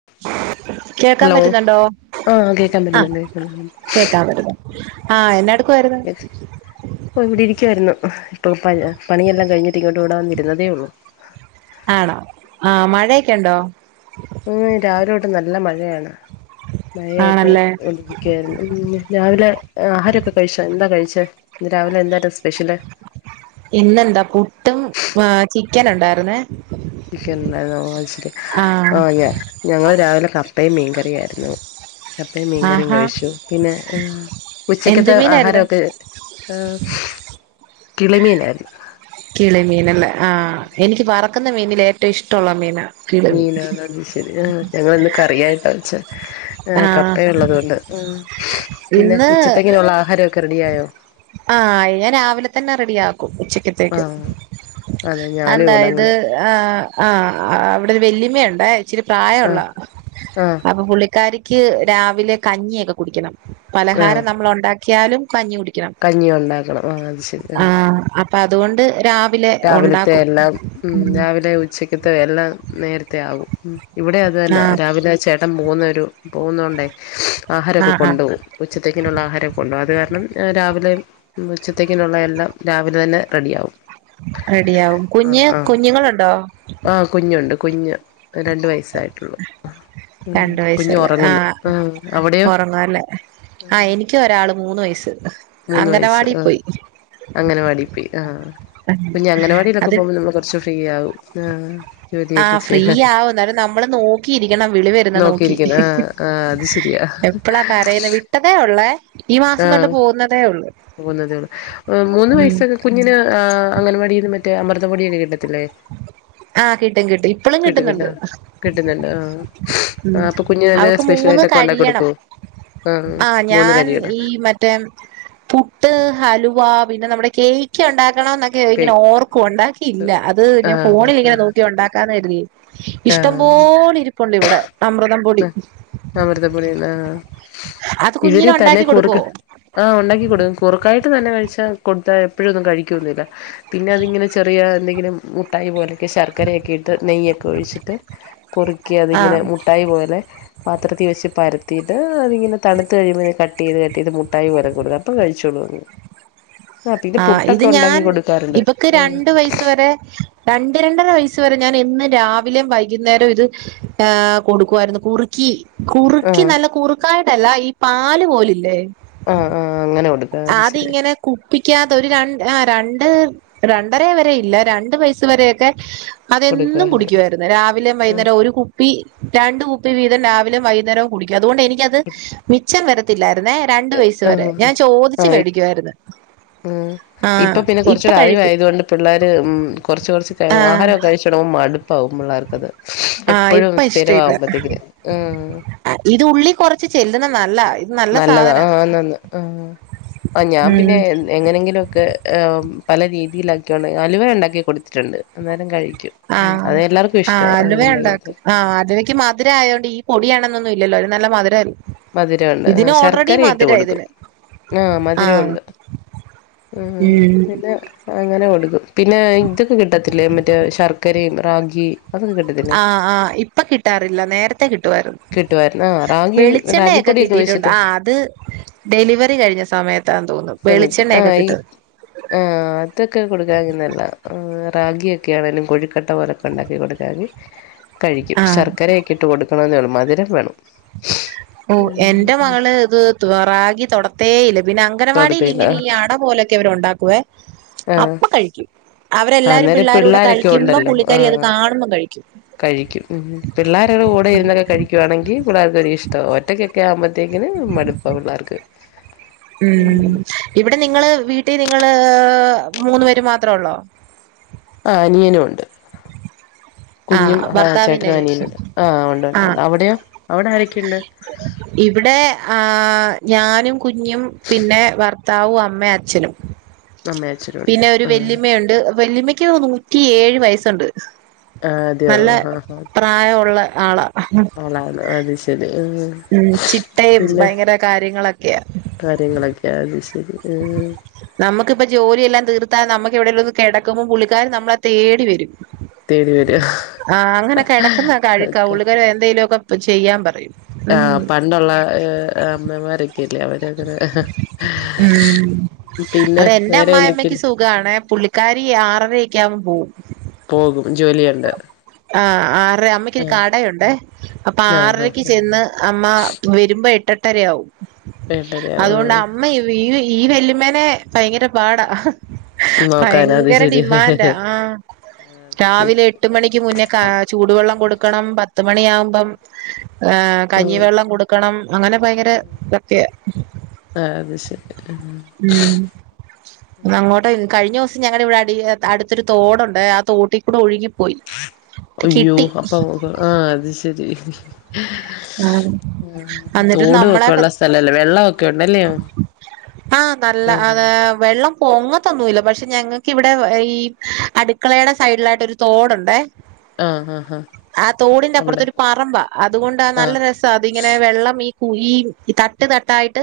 [unintelligible] കേൾക്കാൻ ഹലോ പറ്റുന്നുണ്ടോ ആഹ് കേക്കാൻ ആഹ് പറ്റുന്നുണ്ട് കേക്കാൻ പറ്റുന്നുണ്ട് കേക്കാൻ പറ്റുന്നു ആഹ് എന്നടുക്കുമായിരുന്നു ഓ ഇവിടെ ഇരിക്കുവായിരുന്നു ഇപ്പം പണിയെല്ലാം കഴിഞ്ഞിട്ട് ഇങ്ങോട്ട് ഇവിടെ വന്നരുന്നതേ ഉള്ളൂ ആണോ ആഹ് മഴയൊക്കെ ഉണ്ടോ ഉം രാവിലെ തോട്ട് നല്ല മഴയാണ് മഴയായിട്ട് ആണല്ലേ ഒള ഓക്കരുന്നു രാവിലെ ആഹാരമൊക്കെ കഴിച്ചു എന്താ കഴിച്ചത് രാവിലെ എന്തായിരുന്നു സ്പെഷ്യല് ഇന്നെന്താ പുട്ടും ചിക്കൻ ഉണ്ടായിരുന്നേ ചിക്കൻ ഉണ്ടായിരുന്നുച്ചരി ആ ആഹ് ഞാ ഞങ്ങള് രാവിലെ കപ്പയും മീൻകറിയായിരുന്നു കപ്പയും മീൻകറിയും ആഹാ കഴിച്ചു പിന്നെ എന്ത് ഉച്ചക്കത്തെ മീനായിരുന്നു ആഹാരമൊക്കെ ആഹ് കിളിമീനായിരുന്നു കിളി മീനല്ലേ ആഹ് എനിക്ക് വറക്കുന്ന മീനിൽ ഏറ്റവും ഇഷ്ടമുള്ള മീന മീനണ അത് ശരി ആഹ് ഞങ്ങന്ന് കറിയായിട്ടാ വെച്ച ആ ആഹ് കപ്പയ ഉള്ളത കൊണ്ട് പിന്നെ ഇന്ന് ഉച്ചത്തെങ്ങനെയുള്ള ആഹാരം കാ റെടി ആയോ ആഹ് ഞാൻ രാവിലെ തന്നെ റെഡി ആക്കും ആ ഉച്ചിക്കത്തേക്ക് അതെ ഞാനും ഇവിടെ അങ്ങനെ ആഹ് ആഹ് അവിടെ ഒരു വെല്ലിയമ്മുണ്ടേ ഇച്ചിരി ആ പ്രായംള്ള ആ അപ്പൊ പുള്ളി ക്കാരിക്ക് രാവിലെ കഞ്ഞിയൊക്കെ കുടിക്കണം ആ പലഹാരം നമ്മൾ ഉണ്ടാക്കിയാലും കഞ്ഞി കുടിക്കണം കഞ്ഞി ഉണ്ടാക്കണം ആഹ് അത് ശരി ആ ആഹ് അപ്പൊ അതുകൊണ്ട് രാവിലത്തെ ഉണ്ടാക്കും എല്ലാം ഉം രാവിലെ ഉച്ചക്ക് എല്ലാം നേരത്തെ ആകും ഇവിടെ അത് ആ തന്നെ രാവിലെ ചേട്ട ഇട്ടം പോന്നൊരു പോകുന്ന കൊണ്ടേ ആ ആഹാരമൊക്കെ ആ കൊണ്ടു പോം ഉച്ചത്തേക്കിനുള്ള ആഹാരം കൊണ്ടു അത് കാരണം രാവിലെ ഉച്ചത്തേക്കിനുള്ള എല്ലാം രാവിലെ തന്നെ റെഡിയ ആവും റെഡിയാവും കുഞ്ഞ കുഞ്ഞുങ്ങളുണ്ടോ ആഹ് കുഞ്ഞുണ്ട് കുഞ്ഞ് രണ്ട് വയസ്സായിട്ടുള്ളു ഉം രണ്ട് കുഞ്ഞു ഉറങ്ങുന്ന അവിടെയോ ങ്ങല്ലേ ആഹ് എനിക്ക ഒരാള് മൂന്ന് വയസ് മൂന്ന് വയസ്സ് അംഗനവാടി ആഹ് പോയി അംഗനവാടി പോയി ആഹ് പിന്നെ അങ്ങനവാടിയിലൊക്കെ അത് പോകുമ്പോൾ നമ്മൾ കൊറച്ച ഫ്രീ ആകും ആഹ് ജോലിയൊക്കെ ആഹ് ഫ്രീ ചെയ്യാൻ ആവും എന്നാലും നമ്മള് നോക്കിയിരിക്കണം വിളി വരുന്ന നോക്കി നോക്കിയിരിക്കുന്നു ആഹ് ആഹ് അത് ശരിയാ പറയന്ന് വിട്ടതേ ഉള്ളേ ഈ മാസം തൊട്ട് ആഹ് പോകുന്നതേ ഉള്ളൂ പോകുന്നതേ ഉള്ളൂ മൂന്ന് ഉം വയസക്കെ കുഞ്ഞിന് അംഗൻവാടിന്നും മറ്റേ അമൃത പൊടിയൊക്കെ കിട്ടത്തില്ലേ ആഹ് കിട്ടും കിട്ടും ഇപ്പളും കിട്ടും കിട്ടുന്നുണ്ട് കിട്ടും കിട്ടുന്നുണ്ട് ആഹ് ഉം ആഹ് അപ്പൊ കുഞ്ഞുന്റെ അവക്ക് മൂന്ന് സ്പെഷ്യൽായിട്ടൊക്കെ ഉണ്ടാക്ക കഴിയണം കൊടുത്തു ആഹ് ആ മൂന്ന് ഞാൻ കടികട ഈ മറ്റേ പുട്ട് ഹലുവ പിന്നെ നമ്മുടെ കേക്ക് ഉണ്ടാക്കണം എന്നൊക്ക ഇങ്ങനെ കേക്ക് ഓർക്കും ഉണ്ടാക്കിയില്ല അത് ഞാൻ ആഹ് ആഹ് ഫോണിൽ ആഹ് ഇങ്ങനെ നോക്കിയ ഉണ്ടാക്കാന്ന് കരുതി ഇഷ്ടം പോലെ ഇരിപ്പണ്ട് ഇവിടെ അമ്മൃതം ആ അവമൃത് പെടിന്ന ആ അത് കുഞ്ഞിന് ഇവരും തന്നെ ഉണ്ടാക്കി കൊടുക്കുവോ കുറക്ക് ആഹ ഉണ്ടാക്കി കൊടുക്കും കുറുക്കായിട്ട് തന്നെ കഴിച്ചാ കൊടുത്താ എപ്പോഴൊന്നും കഴിക്കന്നില്ല പിന്നെ അതിങ്ങനെ ചെറിയ എന്തെങ്കിലും മുട്ടായി പോലെയൊക്കെ ശർക്കരയൊക്കെ ഇട്ട് നെയ്യൊക്കെ ഒഴിച്ചിട്ട് കുറുക്കി ആ അതിങ്ങനെ മുട്ടായി പോല്ലെ പാത്രത്തിൽ വെച്ച് പരത്തിയിട്ട് അതിങ്ങനെ തണുത്ത് കഴിയുമ്പന് കട്ട് ചെയ്ത് കട്ട് മുട്ടായി പോലെ കൊടുക്കാം ഇപ്പം കഴിച്ചോള് അത് ആ ഇത് ഞാൻ ഇവക്ക് ഉം രണ്ടു വയസ്സ് വരെ രണ്ട രണ്ടര വയസ്സ് വരെ ഞാൻ എന്ന് രാവിലെയും വൈകുന്നേരം ഇത് കൊടുക്കുമായിരുന്നു കുറി ക്കി കുറുക്കി ആഹ് നല്ല കുറുക്കായിട്ടല്ല ഈ പാല് പോലില്ലേ ആഹ് ആഹ് അങ്ങനെ കൊടുക്കാ അത് ശരി അതിങ്ങനെ കൂ പ്പിക്കാത്ത ഒരു രണ്ട് ആ രണ്ട് രണ്ടര വരെ ഇല്ല രണ്ട് വയസ്സ് വരെയൊക്കെ അതും കൊടുക്കാറുണ്ട് കുടിക്കുവായിരുന്നു രാവിലെ വൈകുന്നേരം ഒരു കുപ്പി രണ്ട് കുപ്പി വീതം രാവിലെ വൈകുന്നേരം കുടിക്കും അതുകൊണ്ട് എനിക്കത് മിച്ചം വരത്തില്ലായിരുന്നേ രണ്ടു വയസ് വരെ ആഹ് ഞാൻ ചോദിച്ചു ആഹ് മേടിക്കുയിരുന്നു ഉം ഇപ്പൊ പിന്നെ ഇപ്പൊ കുറച്ചൂടി കഴിക്കും അറിവായതുകൊണ്ട് പിള്ളേർ ഉം കുറച്ച് കുറച്ച് ആ വാഹനം കഴിച്ച ഭക്ഷണവും മടുപ്പാവും പിള്ളേർക്കത് ആ എപ്പോഴും ഇപ്പൊ സ്ഥിര ഇഷ്ടമില്ല ആവുമ്പോത്തേക്കിന് ഉം ഇത് ഉള്ളി കുറച്ച് ചെല്ലുന്ന നല്ല ഇത് നല്ല നല്ലതാ സാധന ആന്ന് ആന്ന് ആഹ് ആഹ് ഞാൻ പിന്നെ എങ്ങനെങ്കിലും ഒക്കെ പല രീതിയിലാക്കൊണ്ട് അലുവ ഒണ്ടാക്കി കൊടുത്തിട്ടുണ്ട് അന്നേരം കഴിക്കും ആ ഉം അതെല്ലർക്കും ഇഷ്ട്ടവാ അങ്ങനെ ഒണ്ടാക്കി കൊടു ആഹ് അതെനിക്ക് മധുരയതോണ്ട് ഈ പൊടിയാണെന്നൊന്നുവില്ലല്ലോ അതിന് നല്ല മധുര മധുരവോണ്ട് ആഹ് ഇതിന് ഓൾറെഡി ശർക്കര ഇട്ട് ഇതിന് കൊടുക്കും ആഹ് മധുരവോണ്ട് ആഹ് ഉം പിന്നെ അങ്ങനെ കൊടുക്കും പിന്നെ ഇതൊക്കെ കിട്ടത്തില്ലേ മറ്റേ ശർക്കരേം, റാഗി അതൊക്കെ കിട്ടത്തില്ലേ ആഹ് ആഹ് ഇപ്പ കിട്ടാറില്ല നേരത്തെ കിട്ടുവാരുന്നു കിട്ടുവായിരുന്നു ആ റാഗി വെളിച്ചെണ്ണയൊക്കെ റാഗിപ്പൊടിയൊക്കെ കിട്ടിട്ടോണ്ട് വെച്ചിട്ട് ആഹ് അത് ഡെലിവറി കഴിഞ്ഞ സമയത്താന് തോന്നുന്നു വെളിച്ചെണ്ണയൊക്കെ കിട്ടു ആഹ് അതൊക്കെ കൊടുക്കാങ്കി നല്ലതാ റാഗിയൊക്കൊണേലും കോഴിക്കട്ട പോലൊക്കെ ഒണ്ടാക്കി കൊടുക്കാന്ന് കഴിക്കും ആഹ് ശർക്കരയൊക്കെ ഇട്ട് കൊടുക്കണം എന്നോള്ളൂ മധുരം വേണം ഓഹ് ഉം എന്റെ മകള് ഇത് റാഗി തൊടത്തേ ഇല്ല പിന്നെ തൊടുതീല അംഗനവാടിലിങ്ങനെ ഈ അടപോലെ ക്കെ അവര് ഒണ്ടാക്കുവേ ആ അപ്പ കഴിക്കും അവരെല്ലാരും അന്നേരം പിള്ളേരുടെ പിള്ളോരൊക്കെ കഴിക്കുമ്പം ഉണ്ടല്ലോ ആ പുള്ളിക്കരി അത് കാണുമ്പം കഴിക്കും കഴിക്കും പിള്ളേരുടെ കൂടെ ഇരുന്നൊക്കെ കഴിക്കുവാണെങ്കി പിള്ളേർക്കൊരി ഇഷ് ട്ടവാ ഒറ്റക്കൊക്കെ ആകുമ്പോഴത്തേക്കിന് മടുപ്പ പിള്ളേർക്ക് ഉം ഇവിടെ നിങ്ങള് വീട്ടി നിങ്ങള് മൂന്ന് പേര് മാത്രേ ഒള്ളോ ആഹ് അനിയനും ഒണ്ട് കുഞ്ഞും ആഹ് ചേട്ടനും അനിയനുവോണ്ട് ആഹ് ആഹ് ഒണ്ട്ണ്ട് അവിടെയോ അവിടെ ആരൊക്കെണ്ട് ഇവിടെ ആഹ് ഞാനും കുഞ്ഞും പിന്നെ വർത്താവും അമ്മയും അച്ഛനും അമ്മയും അച്ഛനും ഉണ്ട് പിന്നെ ഒരു ആ വെല്ലിമ്മേയൊണ്ട് വെല്ലിമ്മേക്ക് നൂറ്റിയേഴ് വയസ്സോണ്ട് ആഹ് അതെയോ ആഹ് ആഹ് പ്രായം ഒള്ളെ ആളാ ആളാണോ അത് ശെരി ഉം ഉം ചിട്ടേം ഭയങ്കര കാര്യങ്ങളൊക്കെയാ കാര്യങ്ങളൊക്കെയാ അത് ശെരി ഏഹ് നമുക്കിപ്പ ജോലിയെല്ലാം തീർത്താ നമുക്ക് എവിടേലും ഒന്ന് കെടക്കുമ്പോ പുള്ളിക്കാരി നമ്മളെ തേടി വരും തേടി വരോ ആഹ് അങ്ങനെക്കെടക്കുന്നെക്കെ അഴുക്കാ ഓക്കെ പുള്ളിക്കാരി എന്തെലുവോക്കെ ചെയ്യാൻ പറയും ഉം. ആഹ് പണ്ടൊള്ള അമ്മമാരൊക്കെല്ലേ അവരങ്ങനെ ഉം പിന്നെ അതെൻന്റെ വേറെ അമ്മായിമ്മയ്ക്ക് എന്തൊക്കെയ സു ഖാണേ പുള്ളിക്കാരി ആറരക്കെ ആവുമ്പോ പോവും പോകും ജോലിയൊണ്ട് ആഹ് ആറരാ അമ്മക്കൊരു കടയൊണ്ടേ അപ്പോ ആ ആ ആറരക്ക് ആ ചെന്ന് അമ്മ വരുമ്പോ എട്ടെട്ടരയാവും വേണ്ടല്ലേ ആ അതുകൊണ്ട് അമ്മ ഈ ഈ വെല്ലിമ്മേനെ ഭയങ്കര പാടാ നോക്കാന അത് ഭയങ്കര ശരി ഡിമാൻഡാ ആഹ് ആ അത് ശരി രാവിലെ ട്ട് മണിക്ക് മുന്നേ കാ ചൂടുവെള്ളം കൊടുക്കണം പത്തുമണിയാവുമ്പം ഏഹ് ഉം കഞ്ഞിവെള്ളം കൊടുക്കണം അങ്ങനെ ഭയങ്കര ഇതൊക്കയാ ആഹ് അത് ശെരി ആഹ് ഉം ഒന്ന് അങ്ങോട്ടോ കഴിഞ്ഞ ദിവസോം ഞങ്ങടവിടെ അടി അടുത്തൊരു തോടോണ്ടെ ആ തോട്ടി ക്കുടെ ഒഴുകിപ്പോയി അയ്യോ കിട്ടി അപ്പൊ ആഹ് അത് ശെരി ആ. എന്നിട്ട് നമ്മളെ തോടുവോക്കെ സ്ഥലല്ലേ വെള്ളവോക്കെ ഒണ്ടല്ലെയോ ആഹ് നല്ല അത് വെള്ളം പൊങ്ങത്തൊന്നുവില്ല പഷേ ഞങ്ങക്കിവിടെ ഈ അടുക്കളേടെ സൈഡിലായിട്ടൊരു തോടൊണ്ടേ ആഹ് ആഹ് ആഹ് ആ തോടിന്റെ അവിടെ അപ്രത്തൊരു പറമ്പാ അതുകൊണ്ട് ആ ആഹ് നല്ലര രസവാ അതിങ്ങനെ വെള്ളം ഈ കുഴീ ഈ തട്ട് തട്ടായിട്ട്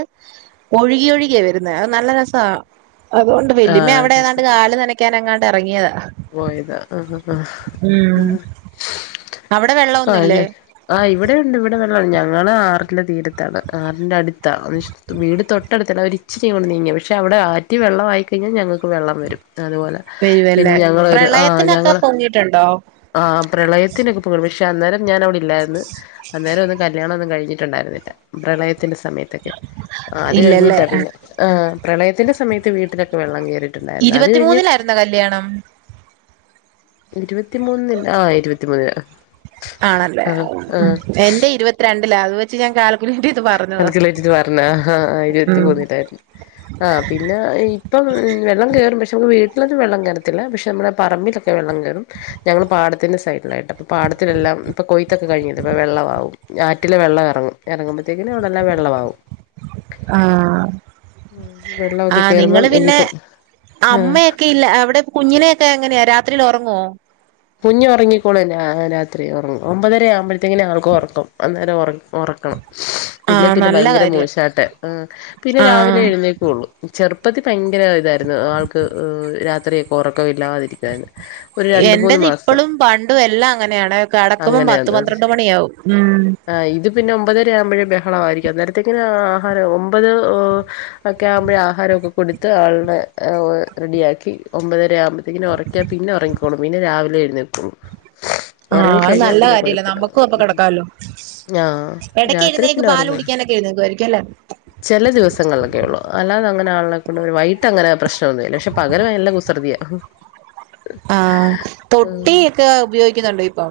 ഒഴുകി ഒഴുകിയാ വരുന്നെ അത് നല്ല രസവാ അതുകൊണ്ട് വല്യമ്മ ആഹ് അവിടെ അത് ഏതാണ്ട് കാല് നനയ്ക്കാൻ എങ്ങാണ്ട് ഇറങ്ങിയതാ പോയിതാ ആഹ് ആഹ് അവിടെ ആഹ് വെള്ളമൊന്നുല്ലേ മ് ആഹ് ഇവിടെയ ഉണ്ട് ഇവിടെ വെള്ള ഞങ്ങള് ആറിന്റെ തീരത്താണ് ആറിന്റെ അടുത്താ വീട് തൊട്ടടുത്തല്ല ഒരിച്ചിരിയങ്ങോട്ട് നീങ്ങിയാ പക്ഷെ അവിടെ ആറ്റി വെള്ളം ആയി കഴിഞ്ഞാ ഞങ്ങൾക്ക് വെള്ളം വരും അതുപോലെ വരുവല്ലേ പിന്നെ ഞങ്ങളൊരു ആഹ് പ്രളയത്തിനൊക്കെ ഞങ്ങള് പൊങ്ങിട്ടുണ്ടോ ആഹ് പ്രളയത്തിനൊക്കെ പൊങ്ങി പക്ഷെ അന്നേരം ഞാൻ അവിടെ ഇല്ലാരിന്ന് അന്നേരം ഒന്നും കല്യാണംമൊന്നും കഴിഞ്ഞിട്ടുണ്ടായിരുന്നില്ല പ്രളയത്തിന്റെ സമയത്തൊക്കെ ആഹ് അത് ഇല്ലല്ലേ കഴിഞ്ഞിട്ടാ ആഹ് പിന്നെ ആഹ് പ്രളയത്തിന്റെ സമയത്ത് വീട്ടിലൊക്കെ വെള്ളം കയറിട്ടുണ്ടായിരുന്നു അത് കഴിഞ്ഞ് എന്നാ കല്യാണം? ഇരുപത്തിമൂന്ന് ആ ഇരുപത്തിമൂന്ന്ന് ആണല്ലേ എന്റെ ഇരുപത്തിരണ്ടില അത് വെച്ച് ഞാൻ കാൽക്കുലേറ്റ് ചെയ്ത് പറഞ്ഞു കൽക്കുലേറ്റിട്ട് പറഞ്ഞ ഹാ ഇരുപത്തി മൂന്നിലായിരുന്നു ആഹ് പിന്നെ ഇപ്പം വെള്ളം കയറും പക്ഷെ നമുക്ക് വീട്ടിലൊന്നും വെള്ളം കയറത്തില്ല പക്ഷെ നമ്മുടെ പറമ്പിലൊക്കെ വെള്ളം കയറും ഞങ്ങള്ൾ പാടത്തിന്റെ സൈഡിലായിട്ട് അപ്പൊ പാടത്തിലെല്ലാം ഇപ്പൊ കൊയ്ത്തൊക്കെ കഴിഞ്ഞത് ഇപ്പ വെള്ളമാവും ആറ്റില് വെള്ളം ഇറങ്ങും ഇറങ്ങുമ്പോഴത്തേക്കിന അവിടെല്ലാം വെള്ളമാവും ആഹ് ആ വെള്ളമൊക്കെ നിങ്ങള് കയറുമ്പം പിന്നെ ഇനിയിപ്പം ആ അമ്മയൊക്കെ ല്ല അവിടെ കുഞ്ഞിനെയൊക്കെ എങ്ങനെയാ രാത്രിയിൽ ഉറങ്ങുവോ കുഞ്ഞ് ഉറങ്ങിക്കോളും ആ രാത്രി ഉറങ്ങും ഒമ്പതര ആവുമ്പോഴത്തേക്കിനാ ആവൾക്കു ഉറക്കം അന്നേരം ഒറ ഒറക്കണം ഇല്ലെ ആഹ് പിന്നെ നല്ല ഭയങ്കര കാര്യം മൂശാട്ടെ ആ പിന്നെ രാവിലെ ആഹ് എഴുന്നേ ള്ളൂ ചെറുപ്പത്തി ഭയങ്കര ഇതായിരുന്നു ആൾക്ക് രാത്രിയൊക്കെ ഉറക്കം ഇല്ലാതിരിക്കുവായിരുന്നു ഒരു രണ്ട് മൂന്ന് എന്റത് മാസം ഇപ്പളും പണ്ടും എല്ലാം അങ്ങനെയാണ് കടക്കുമ്പം പത്ത് അങ്ങനെയാന്ന് അത് പന്ത്രണ്ട് മണിയാവും ഉം ആഹ് ഇത് പിന്നെ ഒമ്പതര ആവുമ്പോഴേ ബഹളമായിയിരിക്കും അനേരത്തെേക്കന ആഹാരം ഒമ്പത് ഓ ഒക്കെ ആവുമ്പോഴേ ആഹാരമൊക്കെ കൊടുത്ത് ആളിനെ റെഡിയ ആക്കി ഒമ്പതര ആവുമ്പ ത്തിക്കിന് ഉറക്കിയ പിന്നെ ഉറങ്ങിക്കോളും പിന്നെ രാവിലെയെഴുന്നേക്കുളൂ ആഹ് അത് ഒറങ്ങിക്കഴിഞ്ഞാ നല്ല പിന്നെ കാര്യല്ലേ കുഴപ്പില്ലാ നമ്മുക്കും അപ്പൊ കിടക്കാല്ലോ ആഹ് ഇടയ്ക്ക് രാത്രി എഴുന്നേക്ക് പിന്നെ പാല് ഉറങ്ങോ കുടിക്കാനൊക്കെ എഴുന്നേക്കുവായിരിക്കും അല്ലേ ചില ദിവസങ്ങളിലൊക്കെ ഉള്ളു അല്ലാതെ അങ്ങന ആളെ കൊണ്ട് വൈകട്ട് അങ്ങനെ പ്രശ്ന നോന്നുല്ല പക്ഷെ പകല് നല്ല കുസൃതിയ ആഹ് തൊട്ടി ഒക്കെ ഉപയോഗിക്കുന്നുണ്ടോ ഇപ്പൊ?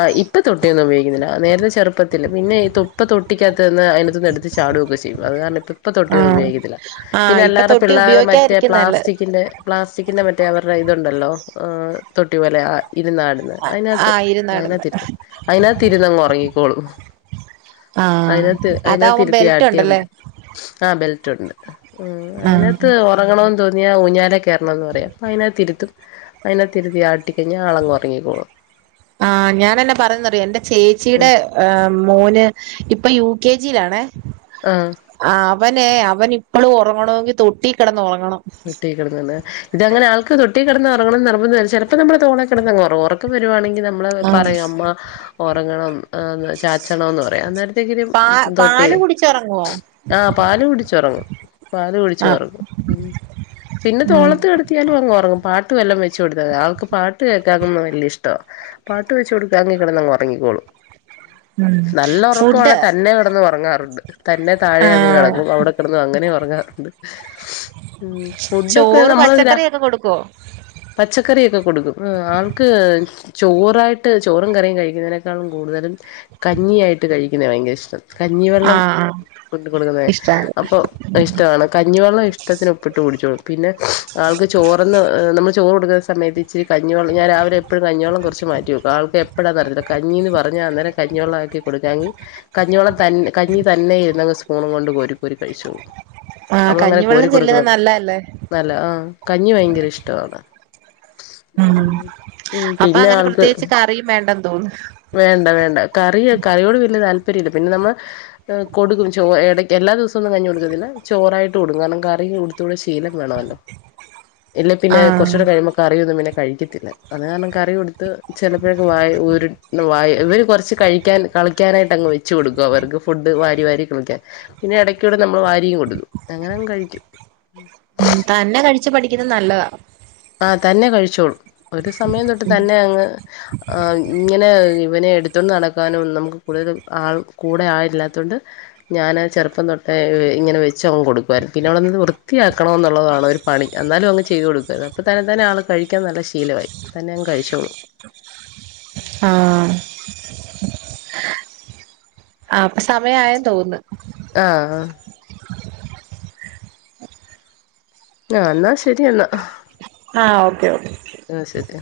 ആഹ് ഇപ്പ തൊട്ടിയൊന്നും ഉപയോഗിക്കുന്നില്ല നേരത്തെ ചെറുപ്പത്തില് പിന്നെ ഇപ്പ തൊട്ടിക്കാത്ത് നിന്നാ അതിനകത്ത്നിന്ന് എടു ത്തു ചാടുവൊക്കെ ചെയ്യും അത് കാരണം ഇപ്പം ഇപ്പൊ തൊട്ടിയ ഒന്നും ആഹ് ഉപയോഗിക്കത്തില്ല ആഹ് പിന്നെ ഇപ്പൊ അല്ലാരുടെ തൊട്ടി പിള്ളേരെടെ മറ്റേ ഉപയോഗിക്കാതിരിക്കുന്നല്ലേ പ്ലാസ്റ്റിക്കിന്റെ പ്ലാസ്റ്റിക്കിന്റെ മറ്റേ അവരുടെ ഇതുണ്ടല്ലോ ഹെ തൊട്ടി പോലെ ഇരുന്ന് നാട് ന്ന അതിനകത്ത് ആഹ് ഇരുന്നാടന്ന് അതിനകത്തിരുത്ത് അതിനകത്ത് ഇരുന്നങ്ങ് ഉറങ്ങിക്കോളും ആഹ് അതിനകത്ത് അതിനക അതാവുമ്പോ തിരുത്തി ബെൽറ്റ് ആട്ടിയാ ഉണ്ടല്ലേ മതി ആ ബെൽറ്റ് ഉണ്ട് ആ ആഹ് അയ്നകത്ത് ഒ ഉറങ്ങണന്ന് തോന്നിയാൽ ഊഞ്ഞാല കേറണംന്ന് പറയാ പ്പ അയിനകതിരുത്തും അയിനെത്തിരുതി ആട്ടിക്കഴിഞ്ഞാൽ ആളങ്റങ്ങിക്കോളും ആ് ഞാൻന്നെ പറയറന്ന് അറിയോ എൻന്റെ ഉം ചേച്ചിയുടെ മോന് ഇപ്പൊ യു കെ ജിയിലാണേ ആഹ അവനെ അവൻ ഇപ്പളും ഒറങ്ങണമെങ്കിൽ തൊട്ടി കിടന്ന് ഒറങ്ങണം [unintelligible] കൊടുക്കുന്നെ ഇതങ്ങെനെ ആൾക്ക് തൊട്ടി കിടന്ന് ഒറങ്ങന്ന് നിർബന്ധംല്ല ചെലപ്പോ നമ്മുടെ തോളെ കിടന്നാ ഒറങ്ങും ഒറക്കം വരുവാണെങ്കിൽ ന നമ്മള പറയാമ്മ ഒറങ്ങണം ആ ചാച്ചണോന്ന് പറയാ അന്നേരത്തെക്കിനി പാ തൊട്ടി പാല് കുടിച്ചൊറങ്ങുവോ ആഹ പാല് കുടിച്ചു ഒറങ്ങും പാല് കുടിച് ആഹ് ഒറങ്ങും ഉം ടുത്തിയാലും അങ്റങ്ങും പാട്ട് വല്ലം വെച്ചു കൊടുത്ത മതി ആൾക്ക് പാട്ട് കേൾക്കാനും വലിയ ഇഷ്ടം പാട്ട് വെച് കൊടുക്കണങ്കിൽ കടന്നങ് ഉറങ്ങിക്കോളും. ഉം നല്ല ഫുഡ് ഒറക്കമാന്നെന്ന് തന്നെ കിടന്ന് ഒറങ്ങാറുണ്ട് തന്നെ താഴെ അങ്ങ് ആഹ് കിടങ്ങും അവിടെ. കിടന്ന് അങ്ങനെ ഒറങ്ങാറുണ്ട്. ചോറ് പച്ചക്കറിയ ഒക്കെ കൊടുക്കുവോ. പച്ചക്കറിക്കെ കൊടുക്കും അ ആൾക്ക്. ചോറായിട്ട് ചോറും കറിയും കഴിക്കുന്നതിനേക്കാളും കൂടുതലും കഞ്ഞിയായിട്ട് കഴിക്കുന്നത ഭയങ്കര ഇഷ്ടം. കഞ്ഞിവെള്ളം ആഹ് ആഹ് കൊണ്ട് കൊട്ടൊടുക്കുന്ന ഇഷ്ടാണ് അപ്പൊ ഇഷ്ടമാണ് കഞ്ഞിവെള്ളം ഇഷ്ടത്തിന ഉപ്പിട്ട് കുടിച്ചോളും പിന്നെ ആൾക്ക് ചോറ്ന്ന് നമ്മൾ ചോറ് കൊടുക്കുന്ന സമയത്ത് ഇ ഇച്ചിരി കഞ്ഞിവെള്ളം ഞാൻ രാവിലെ കുറച്ചു കഞ്ഞിവെള്ളം എപ്പഴും മാറ്റിവെക്കും ആൾക്ക് എപ്പഴാന്ന അറിയത്തില്ല കണി എന്ന് പരന അന്നേരം കണ്ണിവള്ളക്കി കൊടുക്കെങ്കിൽ കഞ്ഞിവോളം തന്നെ കഞ്ഞി തന്നെ ഇരുന്നെ സ്പൂണും കൊണ്ട് കോരി കോരി കഴിച്ചോളും. ആഹ് നമ്മളങ്ങനെ കഞ്ഞിവെള്ളം കോരി ചെല്ലുന്നത് കൊടുക്കണം നല്ലതല്ലേ. നല്ല ആഹ കഞ്ഞി ഭയങ്കര ഇഷ്ടമാണ്. ഉം ഉ അപ്പൊ പിന്നെ അങ്ങനെ ആൾക്ക്. പ്രത്യേകിച്ച് കറിയും വേണ്ടന്ന് തോന്നുന്നു. വേണ്ട വേണ്ട കറി കറിയോട് വല്ല താല്പര്യംല്ല പിന്നെ നമ്മൾ ഹെ കൊടുക്കും ചോറ് യെടക് എല്ലാ ദിവസവുംന്നും കന്നി കൊടുക്കത്തില്ല ചോറായിട്ട് കൊടും കാരണം കറി കൊടുത്തുകൂടെ ശീലം വേണമല്ലോ. ഇല്ല പിന്നെ ആഹ് കുറച്ചൂടെ കഴിയുബോ കറിയൊന്നും പിന്നെ കഴിക്കത്തില്ല അത് കാരണം കറി കൊടുത്ത്. ചിലപ്പോഴൊക്കെ വയ ഉരു. വായി ഇവര് കുറച്ച് കഴിക്കാൻ കളിക്കാനായിട്ട് അങ്ങ് വെച് കൊടുക്കും അവർക്ക് ഫുഡ് വാരി വാരി കളിക്കാൻ. പിന്നെ ഇടയ്ക്കുടെ നമ്മള് വാരിയും കൊടുക്കും അങ്ങനെ അവൻ കഴിക്കും ഉ തന്നെ കഴിച്ചു പഠിക്കുന്നത് നല്ലതാ. ആ തന്നെ കഴിച്ചോളൂ ഒരു സമയം തൊട്ട് തന്നെ അങ്ങ്. ആ ഇങ്ങനെ ഇവനെ എടുത്തോണ്ട് നടക്കാനും നമുക്ക് കൂടുതൽ ആൾ കൂടെ ആളില്ലാത്തൊണ്ട്. ഞാൻ ആ ചെറുപ്പം തൊട്ടേ ഇങ്ങനെ വെച്ച അവങ് കൊടുക്കുവയിരുന്നു പിന്നെ അവിടെന്ന് വൃത്തിയാക്കണം എന്നുള്ളതാണ് ഒരു. പണി എന്നാലും അങ് ചെയ്തെകൊടുക്ക പ്പ തന്നെ തന്നെ ആൾ കഴിക്കാൻ നല്ല ശീലമായി തന്നെ അങ് കഴിച്ചോളും. ആഹ. ആ അപ്പൊ സമയയെന്ന് തോന്നു. ആഹ. ആ എന്നാ ശരിയെന്നാ. ആഹ ഓക്കെ ഓക്കെ. ആ ശരി.